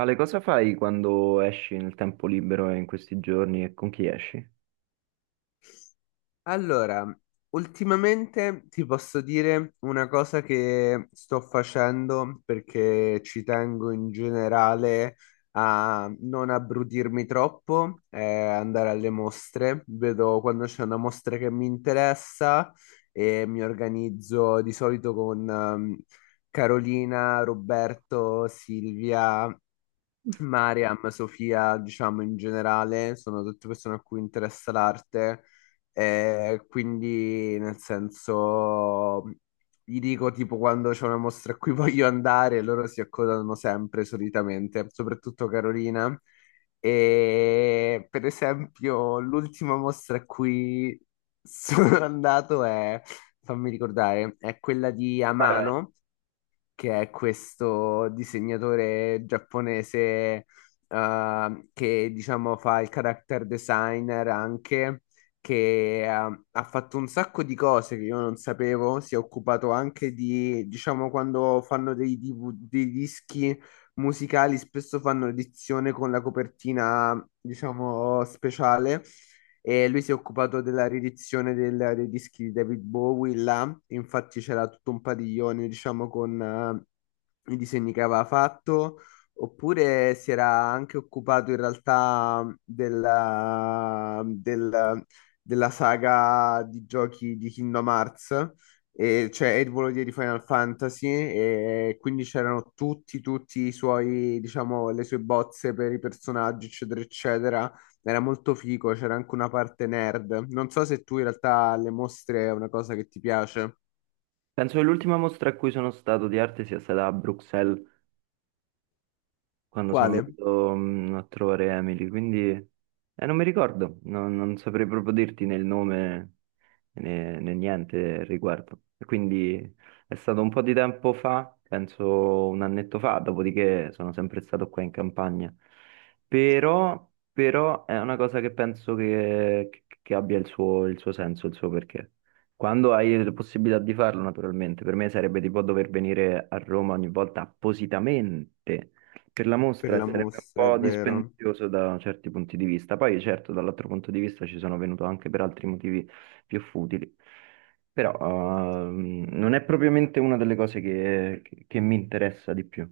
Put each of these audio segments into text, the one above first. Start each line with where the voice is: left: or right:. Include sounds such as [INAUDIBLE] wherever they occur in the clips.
right: Ale, cosa fai quando esci nel tempo libero e in questi giorni e con chi esci?
left: Allora, ultimamente ti posso dire una cosa che sto facendo perché ci tengo in generale a non abbrudirmi troppo, è andare alle mostre. Vedo quando c'è una mostra che mi interessa e mi organizzo di solito con Carolina, Roberto, Silvia. Mariam, Sofia, diciamo in generale, sono tutte persone a cui interessa l'arte, quindi, nel senso, gli dico tipo quando c'è una mostra a cui [LAUGHS] voglio andare, loro si accodano sempre solitamente, soprattutto Carolina. E per esempio, l'ultima mostra a cui sono [LAUGHS] andato è, fammi ricordare, è quella di
right: Vai, vai.
left: Amano, che è questo disegnatore giapponese, che diciamo fa il character designer anche, che ha fatto un sacco di cose che io non sapevo, si è occupato anche di, diciamo, quando fanno DV dei dischi musicali, spesso fanno edizione con la copertina, diciamo, speciale, e lui si è occupato della riedizione dei dischi di David Bowie là. Infatti c'era tutto un padiglione, diciamo, con i disegni che aveva fatto, oppure si era anche occupato in realtà della saga di giochi di Kingdom Hearts. E cioè Ed Volodya di Final Fantasy, e quindi c'erano tutti i suoi, diciamo, le sue bozze per i personaggi, eccetera, eccetera. Era molto figo, c'era anche una parte nerd. Non so se tu in realtà alle mostre è una cosa che ti piace.
right: Penso che l'ultima mostra a cui sono stato di arte sia stata a Bruxelles, quando sono
left: Quale?
right: andato a trovare Emily, quindi non mi ricordo, non saprei proprio dirti nel nome, né, né niente al riguardo. E quindi è stato un po' di tempo fa, penso un annetto fa, dopodiché sono sempre stato qua in campagna. Però è una cosa che penso che abbia il suo senso, il suo perché. Quando hai la possibilità di farlo, naturalmente, per me sarebbe tipo dover venire a Roma ogni volta appositamente per la
left: Per
right: mostra, e
left: la
right: sarebbe un
left: mostra, è
right: po'
left: vero.
right: dispendioso da certi punti di vista. Poi, certo, dall'altro punto di vista ci sono venuto anche per altri motivi più futili. Però non è propriamente una delle cose che mi interessa di più.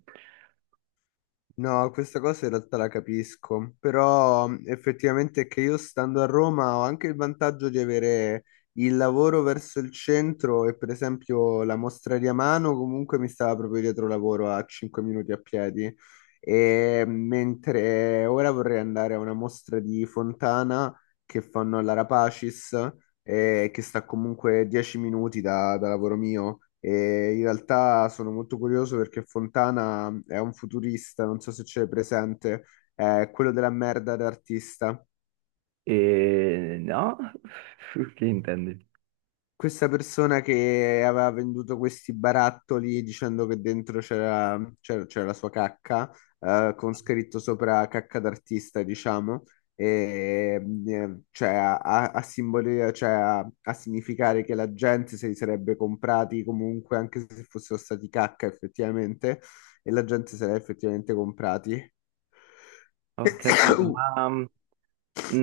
left: No, questa cosa in realtà la capisco, però effettivamente è che io stando a Roma ho anche il vantaggio di avere il lavoro verso il centro, e per esempio la mostra di Amano comunque mi stava proprio dietro lavoro a 5 minuti a piedi, e mentre ora vorrei andare a una mostra di Fontana che fanno alla Rapacis, che sta comunque 10 minuti da lavoro mio. E in realtà sono molto curioso perché Fontana è un futurista, non so se c'è presente, è quello della merda d'artista.
right: E no? [LAUGHS] Che intendi?
left: Questa persona che aveva venduto questi barattoli dicendo che dentro c'era la sua cacca, con scritto sopra cacca d'artista, diciamo, e, cioè, cioè, a significare che la gente se li sarebbe comprati comunque, anche se fossero stati cacca effettivamente, e la gente se li ha effettivamente comprati.
right: Ho capito,
left: [COUGHS]
right: ma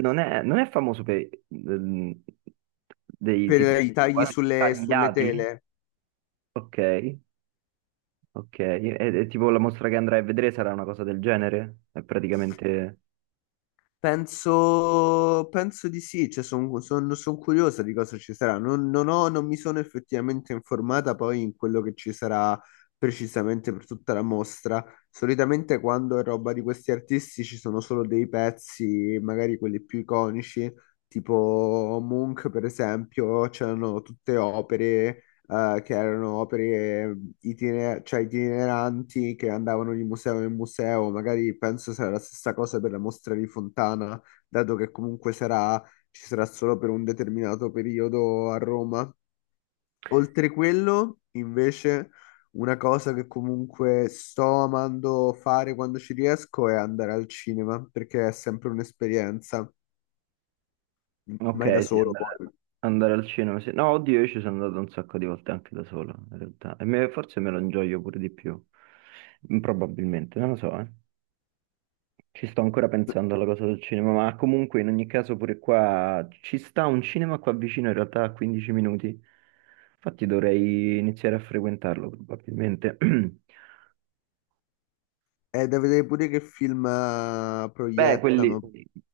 right: non è, non è famoso per mm, dei
left: Per
right: tipo
left: i tagli
right: quasi
left: sulle
right: tagliati?
left: tele.
right: Ok, ok. E tipo la mostra che andrai a vedere sarà una cosa del genere? È praticamente.
left: Penso di sì, cioè sono curiosa di cosa ci sarà. Non mi sono effettivamente informata poi in quello che ci sarà precisamente per tutta la mostra. Solitamente quando è roba di questi artisti ci sono solo dei pezzi, magari quelli più iconici, tipo Munch per esempio, c'erano tutte opere, che erano opere, eh, cioè itineranti, che andavano di museo in museo. Magari penso sarà la stessa cosa per la mostra di Fontana, dato che comunque ci sarà solo per un determinato periodo a Roma. Oltre quello, invece, una cosa che comunque sto amando fare quando ci riesco è andare al cinema, perché è sempre un'esperienza, mai da
right: Ok, sì,
left: solo
right: andare,
left: poi.
right: andare al cinema. Sì. No, oddio, io ci sono andato un sacco di volte anche da solo, in realtà. E forse me lo ingioio pure di più. Mm, probabilmente, non lo so, eh. Ci sto ancora pensando alla cosa del cinema, ma comunque in ogni caso pure qua ci sta un cinema qua vicino, in realtà a 15 minuti. Infatti dovrei iniziare a frequentarlo, probabilmente. [CLEARS THROAT]
left: È da vedere pure che film
right: Beh, eh, quelli,
left: proiettano.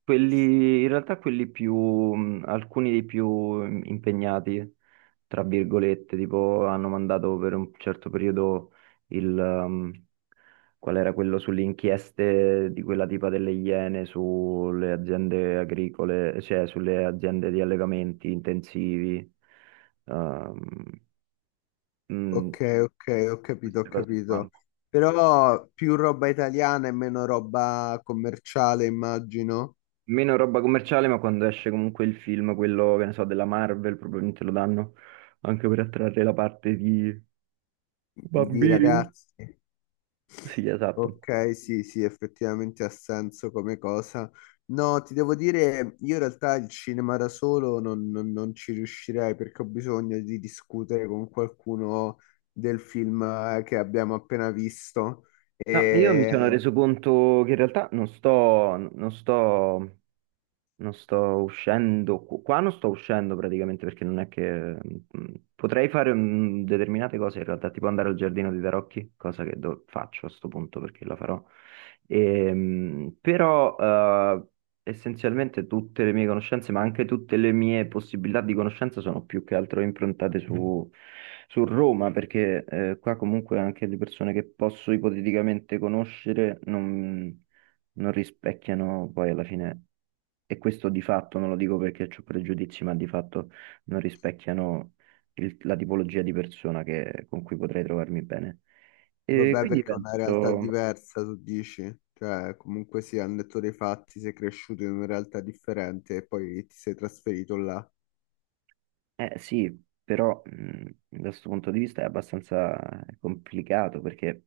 right: in realtà alcuni dei più impegnati, tra virgolette, tipo hanno mandato per un certo periodo il, um, qual era quello sulle inchieste di quella tipa delle Iene sulle aziende agricole, cioè sulle aziende di allegamenti intensivi, um, mh,
left: Ok, ok, ho capito, ho
right: queste cose qua.
left: capito. Però più roba italiana e meno roba commerciale, immagino,
right: Meno roba commerciale, ma quando esce comunque il film, quello che ne so, della Marvel, probabilmente lo danno anche per attrarre la parte di
left: di
right: bambini.
left: ragazzi.
right: Sì, esatto.
left: Ok, sì, sì, effettivamente ha senso come cosa. No, ti devo dire, io in realtà il cinema da solo non ci riuscirei, perché ho bisogno di discutere con qualcuno del film, che abbiamo appena visto.
right: No, io mi sono reso conto che in realtà non sto uscendo, qua non sto uscendo praticamente perché non è che... mm, potrei fare determinate cose in realtà, tipo andare al giardino di Tarocchi, cosa che faccio a sto punto perché la farò. Però essenzialmente tutte le mie conoscenze, ma anche tutte le mie possibilità di conoscenza sono più che altro improntate su Roma, perché qua comunque anche le persone che posso ipoteticamente conoscere non rispecchiano poi alla fine, e questo di fatto, non lo dico perché ho pregiudizi, ma di fatto non rispecchiano la tipologia di persona con cui potrei trovarmi bene. E questo
left: Vabbè,
right: quindi
left: perché è una realtà
right: penso,
left: diversa, tu dici? Cioè, comunque sì, hanno detto dei fatti, sei cresciuto in una realtà differente e poi ti sei trasferito là.
right: eh sì, però da questo punto di vista è abbastanza complicato perché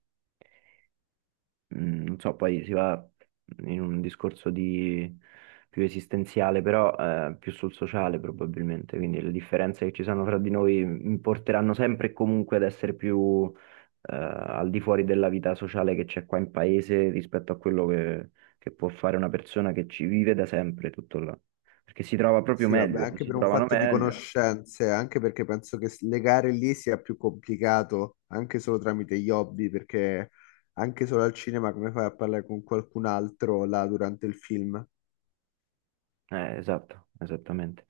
right: mm, non so, poi si va in un discorso di più esistenziale, però più sul sociale probabilmente, quindi le differenze che ci sono fra di noi mi porteranno sempre e comunque ad essere più al di fuori della vita sociale che c'è qua in paese rispetto a quello che può fare una persona che ci vive da sempre tutto là, perché si trova proprio
left: Sì, vabbè,
right: meglio,
left: anche
right: si
left: per un
right: trovano
left: fatto di
right: meglio.
left: conoscenze, anche perché penso che legare lì sia più complicato, anche solo tramite gli hobby, perché anche solo al cinema come fai a parlare con qualcun altro là durante il film?
right: Esatto, esattamente.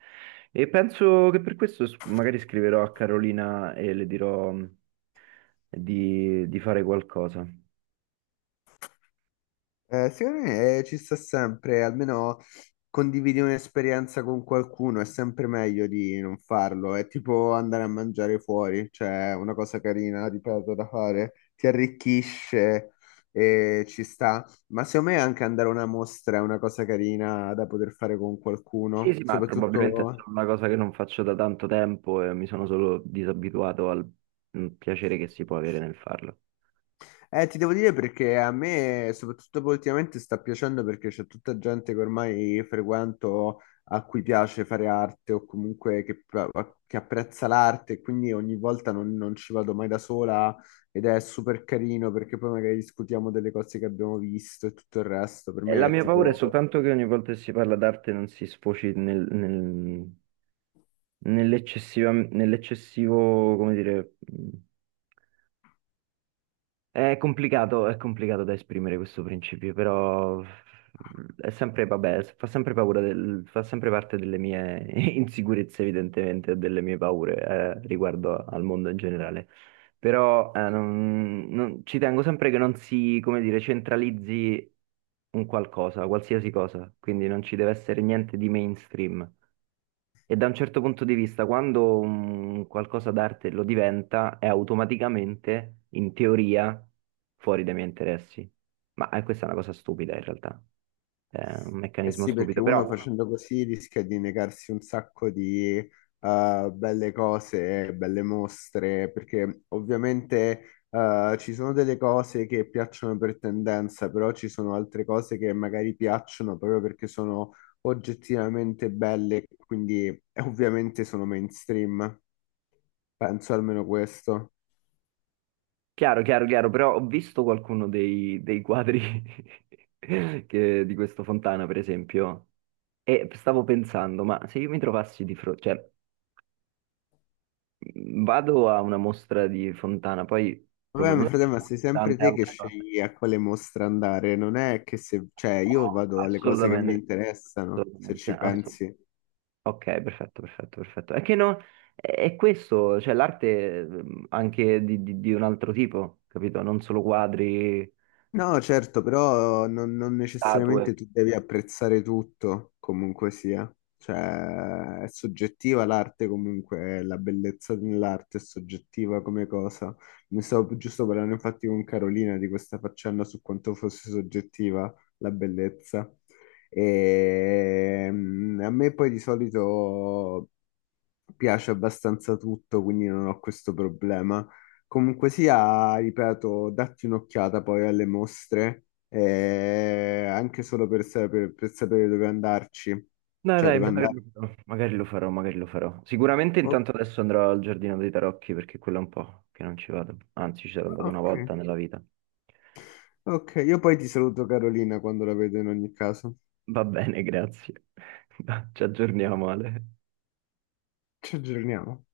right: E penso che per questo magari scriverò a Carolina e le dirò di fare qualcosa.
left: Secondo me, ci sta sempre, almeno condividi un'esperienza con qualcuno, è sempre meglio di non farlo, è tipo andare a mangiare fuori, cioè è una cosa carina, ripeto, da fare, ti arricchisce e ci sta, ma secondo me anche andare a una mostra è una cosa carina da poter fare con
right: Sì,
left: qualcuno,
right: sì, ma probabilmente è
left: soprattutto.
right: solo una cosa che non faccio da tanto tempo e mi sono solo disabituato al piacere che si può avere nel farlo.
left: Ti devo dire perché a me, soprattutto poi ultimamente, sta piacendo perché c'è tutta gente che ormai frequento a cui piace fare arte o comunque che apprezza l'arte, e quindi ogni volta non ci vado mai da sola, ed è super carino perché poi magari discutiamo delle cose che abbiamo visto e tutto il resto. Per
right: E la
left: me è
right: mia paura è
left: tipo.
right: soltanto che ogni volta che si parla d'arte non si sfoci nell'eccessivo, come dire, mm, è complicato, è complicato da esprimere questo principio, però è sempre, vabbè, fa sempre paura fa sempre parte delle mie [LAUGHS] insicurezze, evidentemente, e delle mie paure, riguardo al mondo in generale. Però, ci tengo sempre che non si, come dire, centralizzi un qualcosa, qualsiasi cosa, quindi non ci deve essere niente di mainstream. E da un certo punto di vista, quando un qualcosa d'arte lo diventa, è automaticamente, in teoria, fuori dai miei interessi. Ma questa è una cosa stupida in realtà, è un
left: Eh
right: meccanismo
left: sì, perché
right: stupido. Però,
left: uno facendo così rischia di negarsi un sacco di belle cose, belle mostre, perché ovviamente ci sono delle cose che piacciono per tendenza, però ci sono altre cose che magari piacciono proprio perché sono oggettivamente belle, quindi ovviamente sono mainstream. Penso almeno questo.
right: chiaro, chiaro, chiaro, però ho visto qualcuno dei, dei quadri [LAUGHS] di questo Fontana, per esempio, e stavo pensando, ma se io mi trovassi di fronte, cioè, vado a una mostra di Fontana, poi mm,
left: Vabbè, ma
right: probabilmente
left: frate,
right: ci
left: ma
right: sono
left: sei sempre
right: tante
left: te che
right: altre cose.
left: scegli a quale mostra andare, non è che se, cioè, io
right: No,
left: vado alle cose che mi
right: assolutamente.
left: interessano, se
right: Assolutamente,
left: ci pensi.
right: ok, perfetto, perfetto, perfetto. È che no, è questo, cioè l'arte anche di, di un altro tipo, capito? Non solo quadri,
left: No, certo, però non
right: statue.
left: necessariamente tu devi apprezzare tutto, comunque sia. Cioè, è soggettiva l'arte comunque, la bellezza dell'arte è soggettiva come cosa. Ne stavo giusto parlando infatti con Carolina di questa faccenda su quanto fosse soggettiva la bellezza. E a me poi di solito piace abbastanza tutto, quindi non ho questo problema. Comunque sia, ripeto, datti un'occhiata poi alle mostre, anche solo per sapere dove andarci,
right: Dai,
left: cioè
right: dai,
left: dove
right: magari lo
left: andare.
right: farò, magari lo farò, magari lo farò. Sicuramente
left: O-
right: intanto adesso andrò al Giardino dei Tarocchi perché quello è un po' che non ci vado. Anzi, ci sono andato una
left: ok,
right: volta nella vita.
left: ok, io poi ti saluto Carolina quando la vedo in ogni caso.
right: Va bene, grazie. [LAUGHS] Ci aggiorniamo, Ale.
left: Ci aggiorniamo.